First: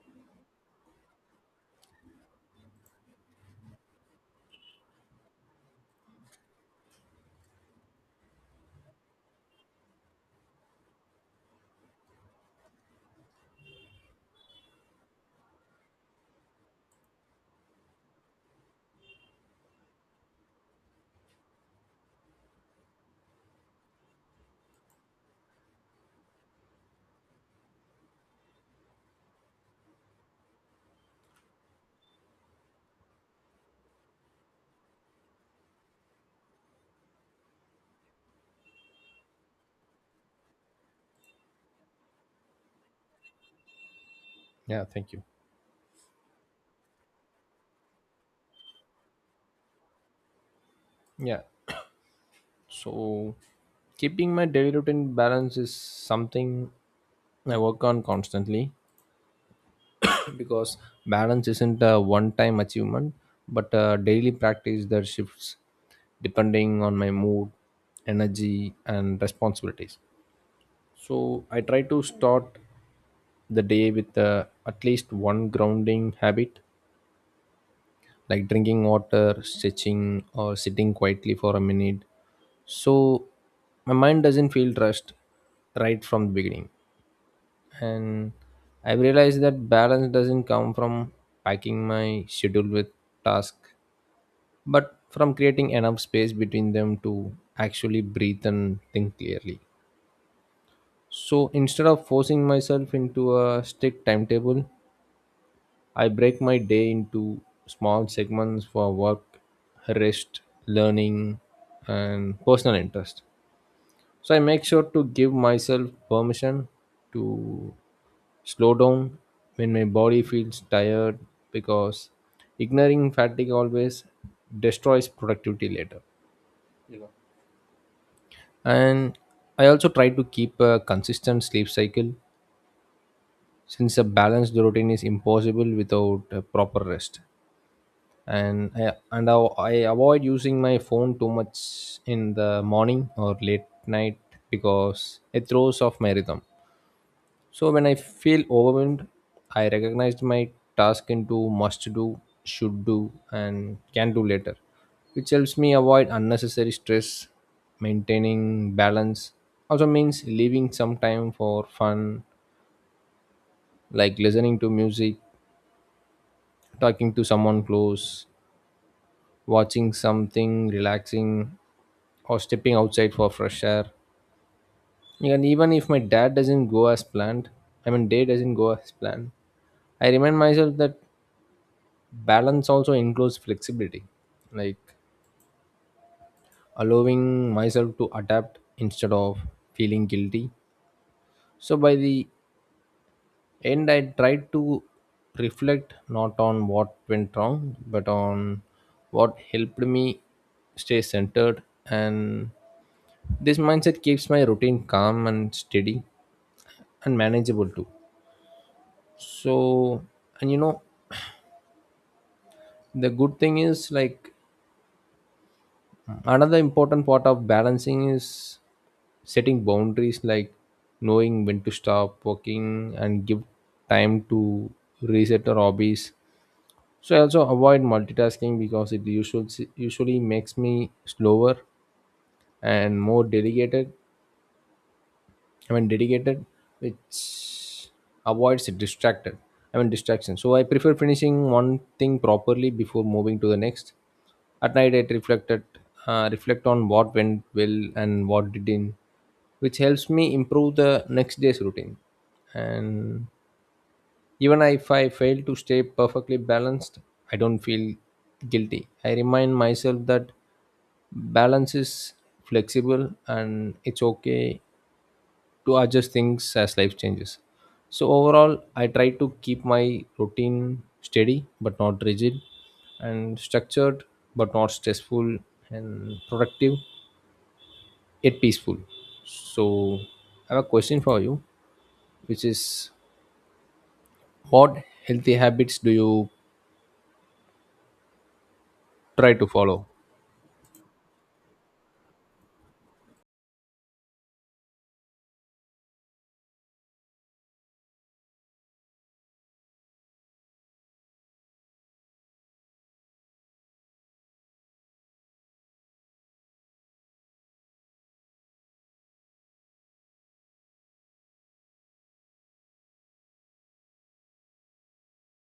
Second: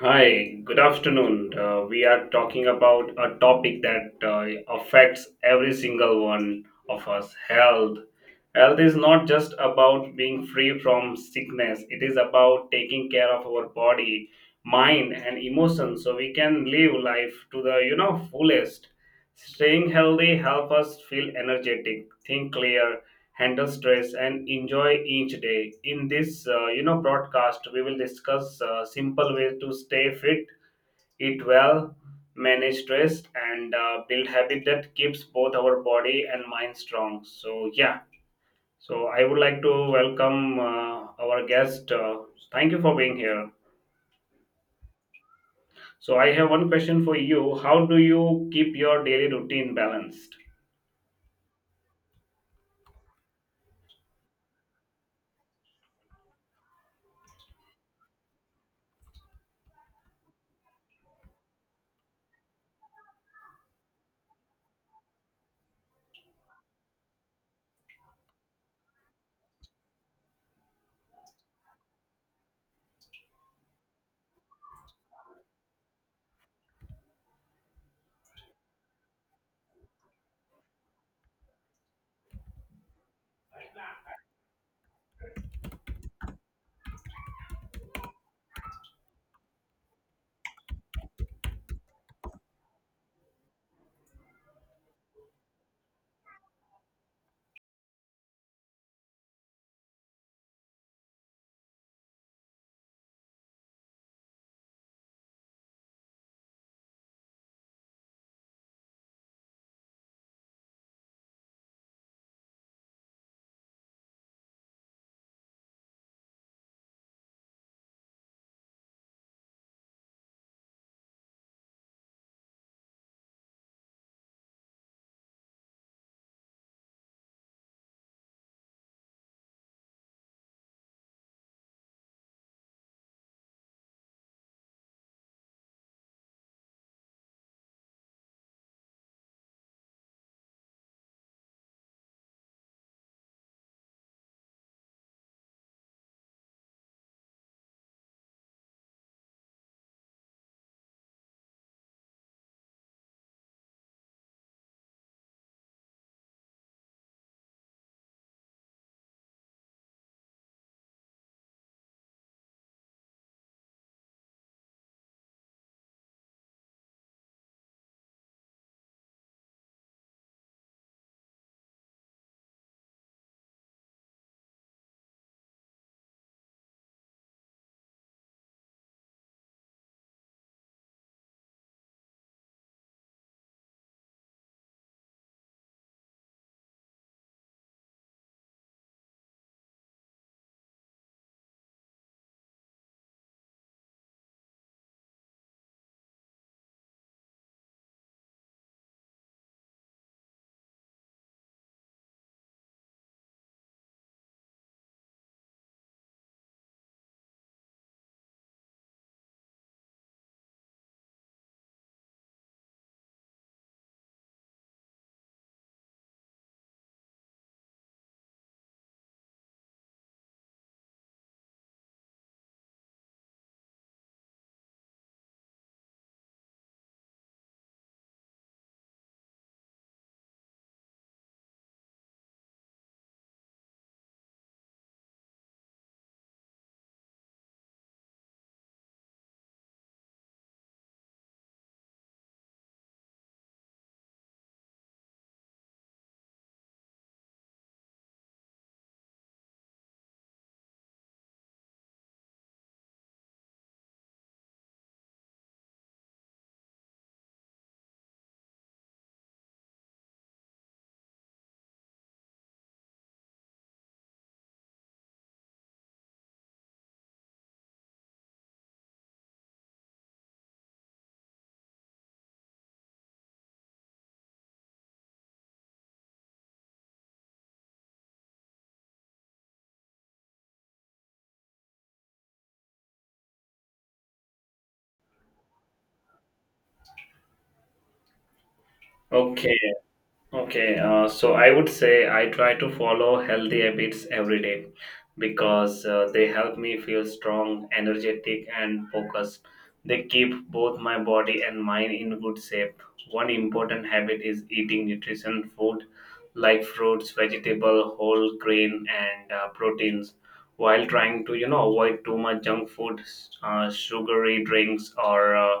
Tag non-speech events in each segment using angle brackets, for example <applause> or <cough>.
Hi, good afternoon. We are talking about a topic that affects every single one of us: health. Health is not just about being free from sickness, it is about taking care of our body, mind, and emotions so we can live life to the fullest. Staying healthy help us feel energetic, think clear, handle stress and enjoy each day. In this broadcast we will discuss simple ways to stay fit, eat well, manage stress, and build habit that keeps both our body and mind strong. So I would like to welcome our guest. Thank you for being here. Yeah, thank you. So I have one question for you: how do you keep your daily routine balanced? Yeah. So keeping my daily routine balance is something I work on constantly <coughs> because balance isn't a one time achievement but a daily practice that shifts depending on my mood, energy and responsibilities. So I try to start the day with at least one grounding habit like drinking water, stretching, or sitting quietly for a minute. So my mind doesn't feel rushed right from the beginning. And I've realized that balance doesn't come from packing my schedule with tasks, but from creating enough space between them to actually breathe and think clearly. So instead of forcing myself into a strict timetable, I break my day into small segments for work, rest, learning, and personal interest. So I make sure to give myself permission to slow down when my body feels tired because ignoring fatigue always destroys productivity later. And I also try to keep a consistent sleep cycle since a balanced routine is impossible without a proper rest. I avoid using my phone too much in the morning or late night because it throws off my rhythm. So when I feel overwhelmed, I recognize my task into must do, should do, and can do later, which helps me avoid unnecessary stress. Maintaining balance also means leaving some time for fun, like listening to music, talking to someone close, watching something relaxing or stepping outside for fresh air, and even if my dad doesn't go as planned I mean day doesn't go as planned, I remind myself that balance also includes flexibility, like allowing myself to adapt instead of feeling guilty. So by the end I tried to reflect not on what went wrong but on what helped me stay centered and, this mindset keeps my routine calm and steady and manageable too. So, and you know, the good thing is, like another important part of balancing is setting boundaries, like knowing when to stop working and give time to reset or hobbies. So I also avoid multitasking because it usually makes me slower and more delegated I mean dedicated, which avoids it distracted. I mean distraction. So I prefer finishing one thing properly before moving to the next. At night, I reflect on what went well and what didn't, which helps me improve the next day's routine. And even if I fail to stay perfectly balanced, I don't feel guilty. I remind myself that balance is flexible and it's okay to adjust things as life changes. So overall, I try to keep my routine steady but not rigid, and structured but not stressful, and productive yet peaceful. So I have a question for you, which is, what healthy habits do you try to okay follow? Okay, so I would say I try to follow healthy habits every day because they help me feel strong, energetic, and focused. They keep both my body and mind in good shape. One important habit is eating nutrition food like fruits, vegetable, whole grain, and proteins, while trying to avoid too much junk food, sugary drinks, or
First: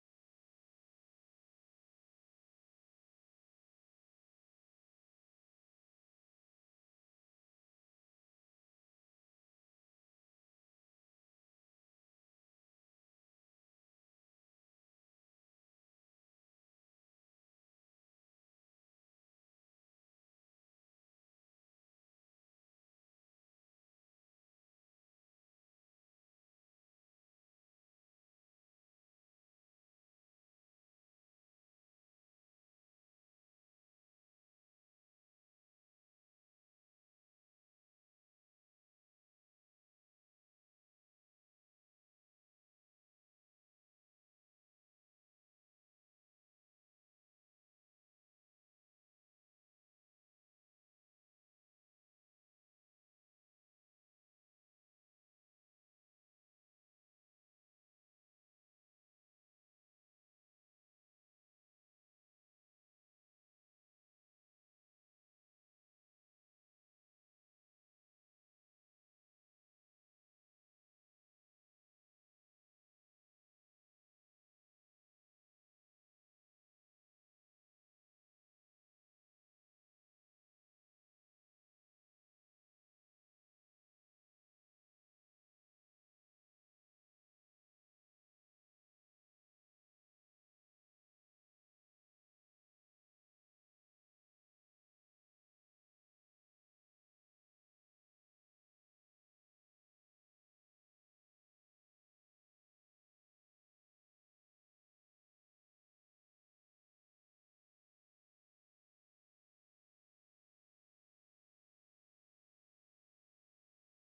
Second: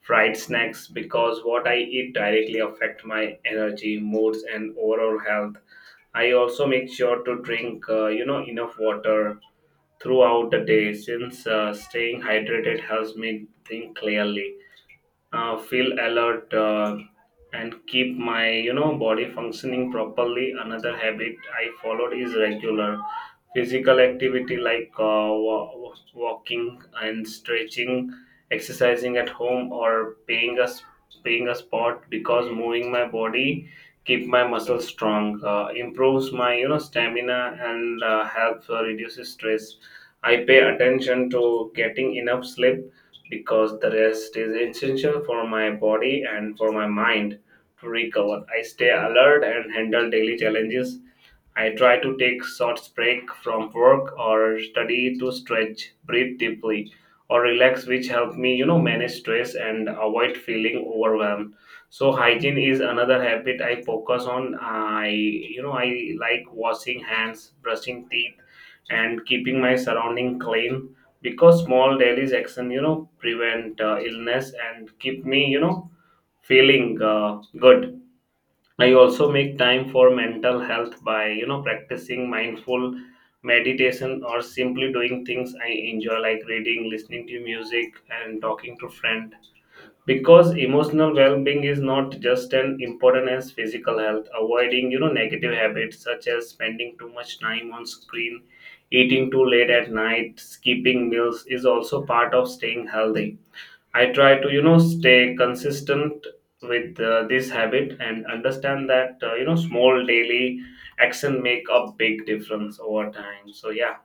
fried snacks, because what I eat directly affect my energy, moods, and overall health. I also make sure to drink, enough water throughout the day, since staying hydrated helps me think clearly, feel alert, and keep my body functioning properly. Another habit I followed is regular physical activity, like walking and stretching, exercising at home, or paying a sport, because moving my body keep my muscles strong, improves my stamina, and helps reduces stress. I pay attention to getting enough sleep because the rest is essential for my body and for my mind to recover. I stay alert and handle daily challenges. I try to take short break from work or study to stretch, breathe deeply, or relax, which help me, manage stress and avoid feeling overwhelmed. So hygiene is another habit I focus on. I like washing hands, brushing teeth, and keeping my surrounding clean, because small daily action, prevent illness and keep me, feeling good. I also make time for mental health by, practicing mindful meditation or simply doing things I enjoy, like reading, listening to music, and talking to friend. Because emotional well-being is not just an important as physical health. Avoiding, negative habits such as spending too much time on screen, eating too late at night, skipping meals is also part of staying healthy. I try to, stay consistent with this habit and understand that, small daily action make a big difference over time. So,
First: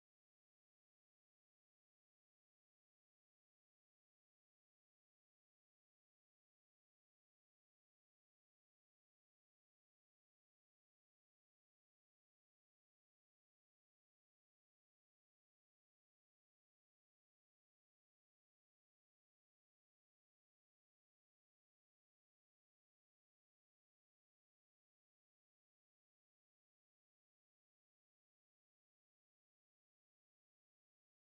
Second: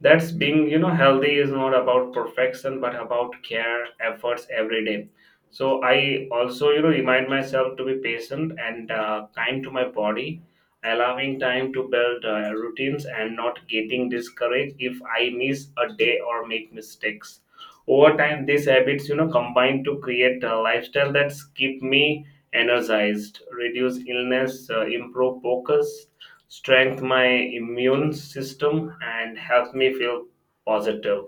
that's being healthy is not about perfection but about care, efforts every day. So I also remind myself to be patient and kind to my body, allowing time to build routines and not getting discouraged if I miss a day or make mistakes. Over time these habits combine to create a lifestyle that's keep me energized, reduce illness, improve focus, strengthen my immune system, and helps me feel positive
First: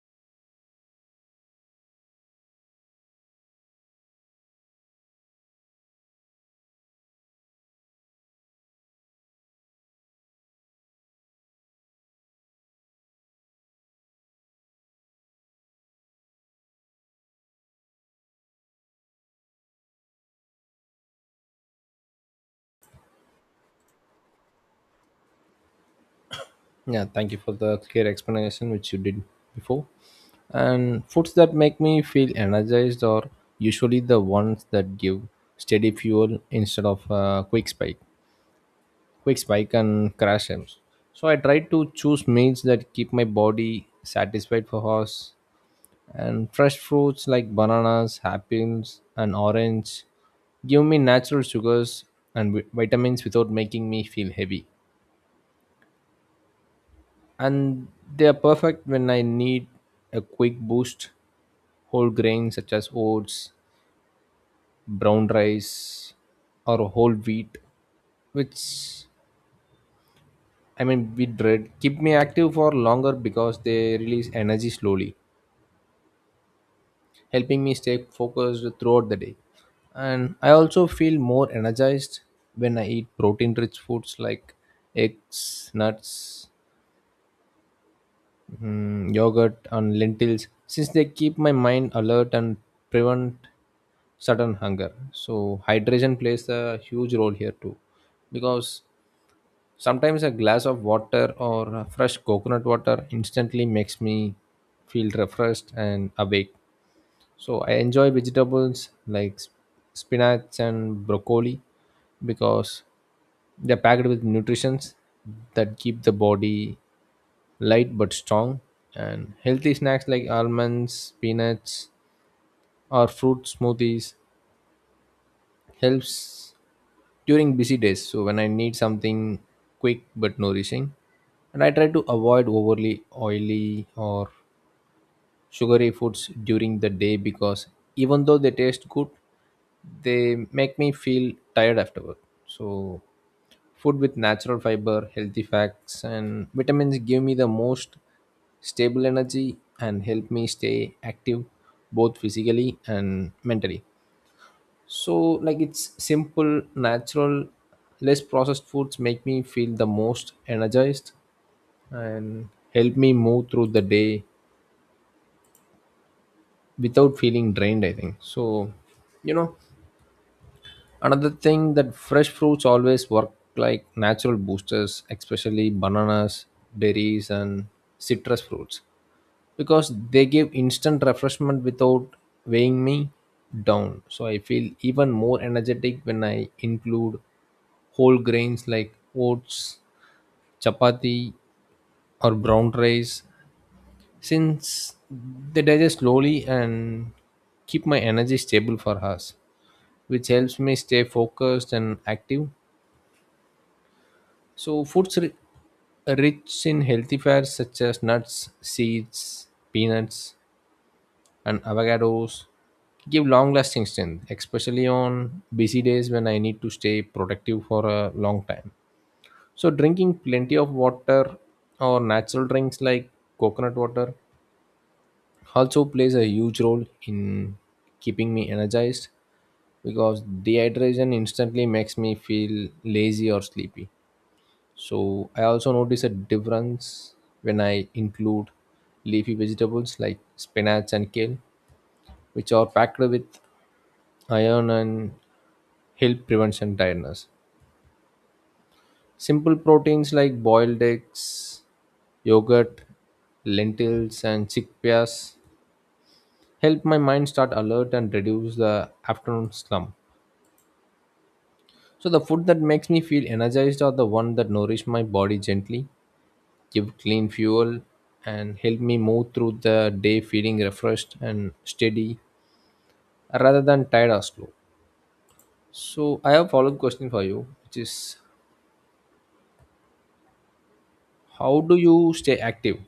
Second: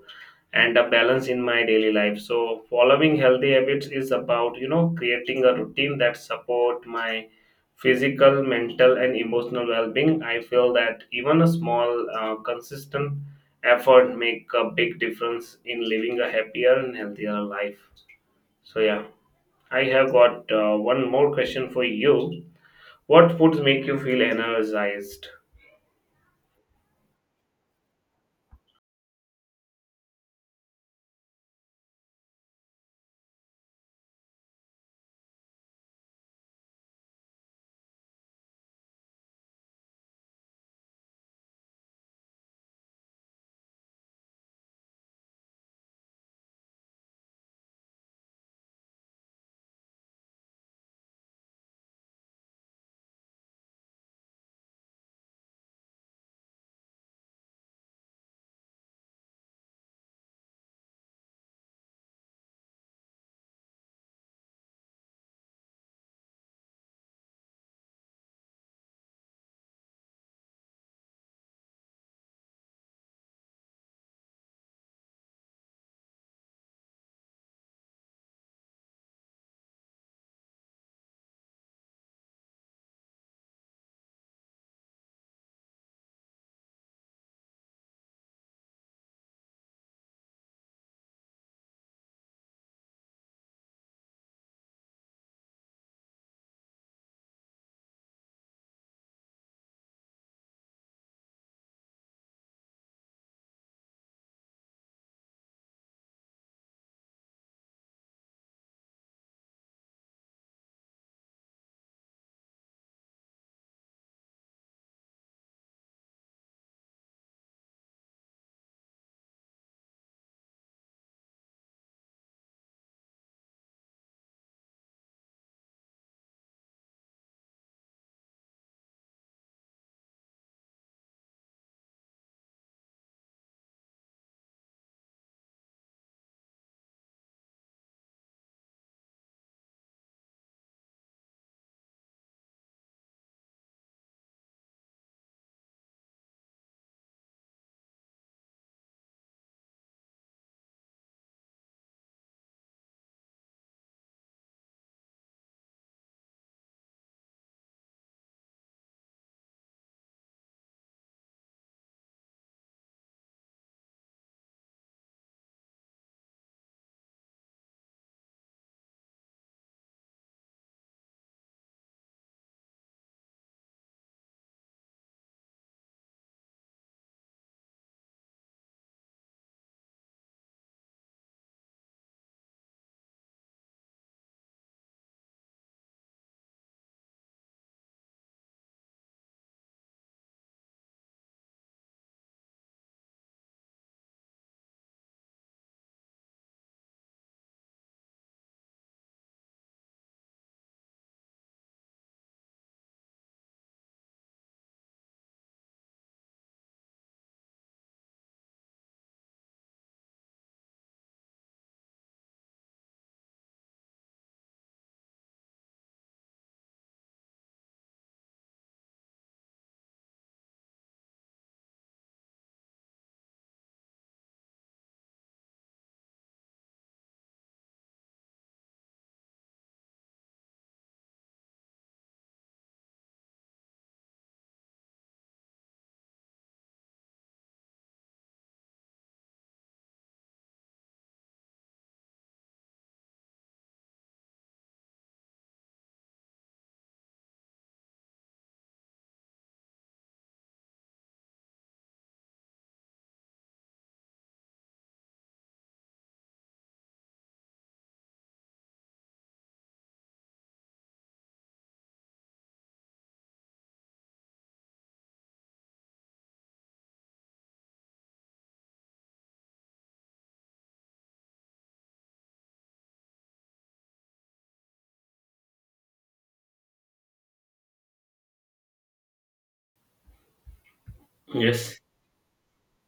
and a balance in my daily life. So following healthy habits is about creating a routine that support my physical, mental and emotional well-being. I feel that even a small consistent effort make a big difference in living a happier and healthier life. So yeah i have got one more question for you: what foods make you feel energized? Yeah, thank you for the clear explanation which you did before. And foods that make me feel energized are usually the ones that give steady fuel instead of quick spike and crash times. So I try to choose meals that keep my body satisfied for hours. And fresh fruits like bananas, apples, and orange give me natural sugars and vitamins without making me feel heavy. And they are perfect when I need a quick boost. Whole grains such as oats, brown rice, or whole wheat, which I mean wheat bread, keep me active for longer because they release energy slowly, helping me stay focused throughout the day. And I also feel more energized when I eat protein rich foods like eggs, nuts, yogurt and lentils, since they keep my mind alert and prevent sudden hunger. So hydration plays a huge role here too because sometimes a glass of water or a fresh coconut water instantly makes me feel refreshed and awake. So I enjoy vegetables like spinach and broccoli because they're packed with nutrients that keep the body light but strong. And healthy snacks like almonds, peanuts, or fruit smoothies helps during busy days. So when I need something quick but nourishing, and I try to avoid overly oily or sugary foods during the day because even though they taste good, they make me feel tired afterward. So, food with natural fiber, healthy fats, and vitamins give me the most stable energy and help me stay active both physically and mentally. So, like it's simple, natural, less processed foods make me feel the most energized and help me move through the day without feeling drained, I think. So you know, another thing that fresh fruits always work like natural boosters, especially bananas, berries and citrus fruits, because they give instant refreshment without weighing me down. So I feel even more energetic when I include whole grains like oats, chapati, or brown rice, since they digest slowly and keep my energy stable for hours, which helps me stay focused and active. So, rich in healthy fats such as nuts, seeds, peanuts, and avocados give long lasting strength, especially on busy days when I need to stay productive for a long time. So, drinking plenty of water or natural drinks like coconut water also plays a huge role in keeping me energized because dehydration instantly makes me feel lazy or sleepy. So I also notice a difference when I include leafy vegetables like spinach and kale, which are packed with iron and help prevention tiredness. Simple proteins like boiled eggs, yogurt, lentils, and chickpeas help my mind start alert and reduce the afternoon slump. So the food that makes me feel energized are the one that nourish my body gently, give clean fuel and help me move through the day feeling refreshed and steady rather than tired or slow. So I have follow-up question for you, which is how do Yes, you stay active?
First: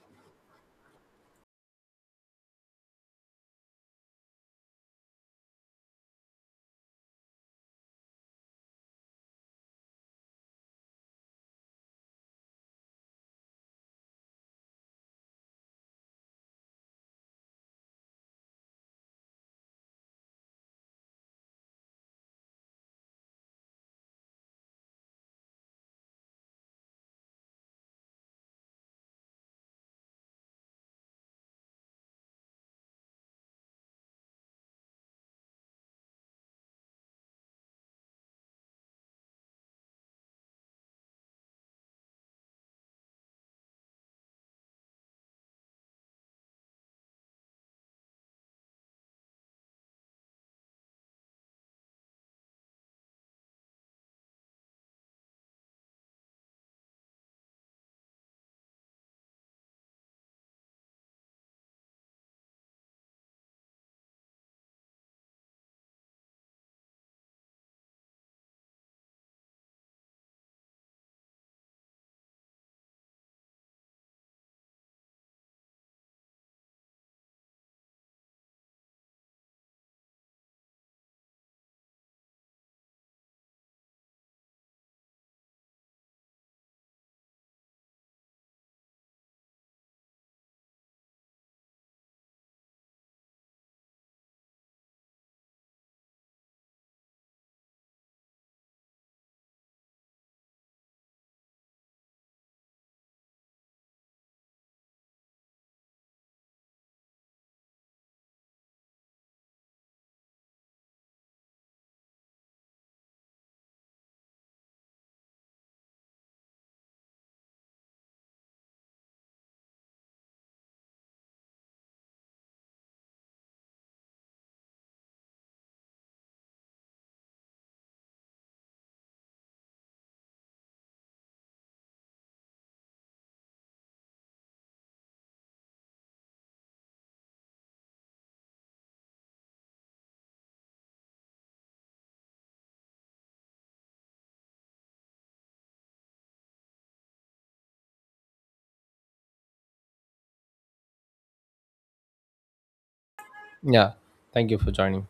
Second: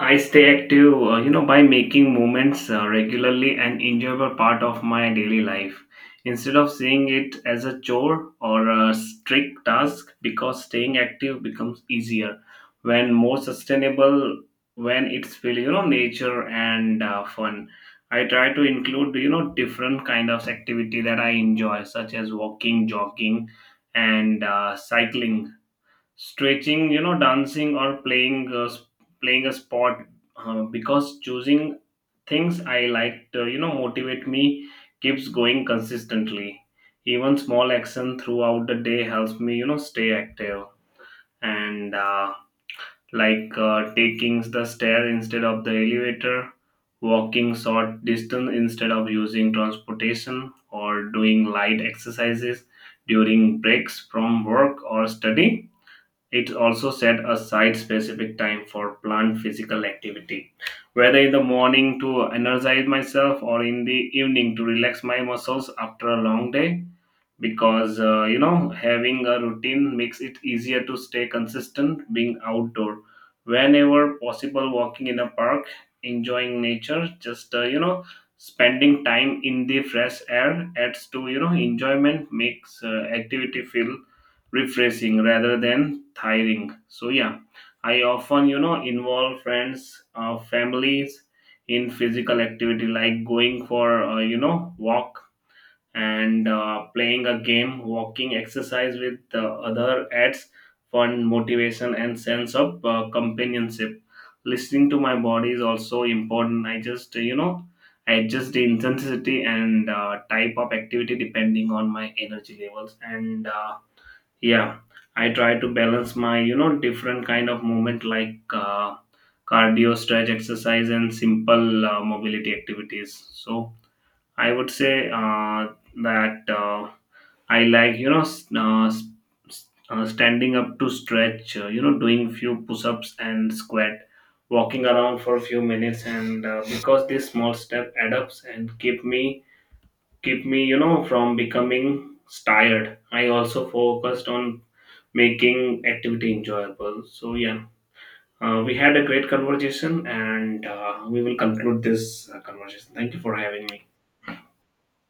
I stay active, by making movements regularly an enjoyable part of my daily life, instead of seeing it as a chore or a strict task, because staying active becomes easier when more sustainable, when it's feel nature and fun. I try to include different kind of activity that I enjoy, such as walking, jogging, and cycling, stretching, dancing, or playing playing a sport, because choosing things I like to motivate me, keeps going consistently. Even small action throughout the day helps me stay active, and like taking the stair instead of the elevator, walking short distance instead of using transportation, or doing light exercises during breaks from work or study. It also set aside specific time for planned physical activity, whether in the morning to energize myself or in the evening to relax my muscles after a long day, because having a routine makes it easier to stay consistent. Being outdoor whenever possible, walking in a park, enjoying nature, just spending time in the fresh air adds to enjoyment, makes activity feel refreshing rather than tiring. So I often involve friends, families in physical activity, like going for walk and playing a game. Walking, exercise with the other adds fun, motivation, and sense of companionship. Listening to my body is also important. I just, you know, I adjust the intensity and type of activity depending on my energy levels. And yeah, I try to balance my, different kind of movement like cardio, stretch exercise, and simple mobility activities. So I would say that. I like standing up to stretch. Doing few push-ups and squat, walking around for a few minutes, and because these small step add ups and keep me from becoming tired. I also focused on making activity enjoyable. We had a great conversation, and we will conclude this conversation. Thank you for having me. Yeah. Thank you for joining.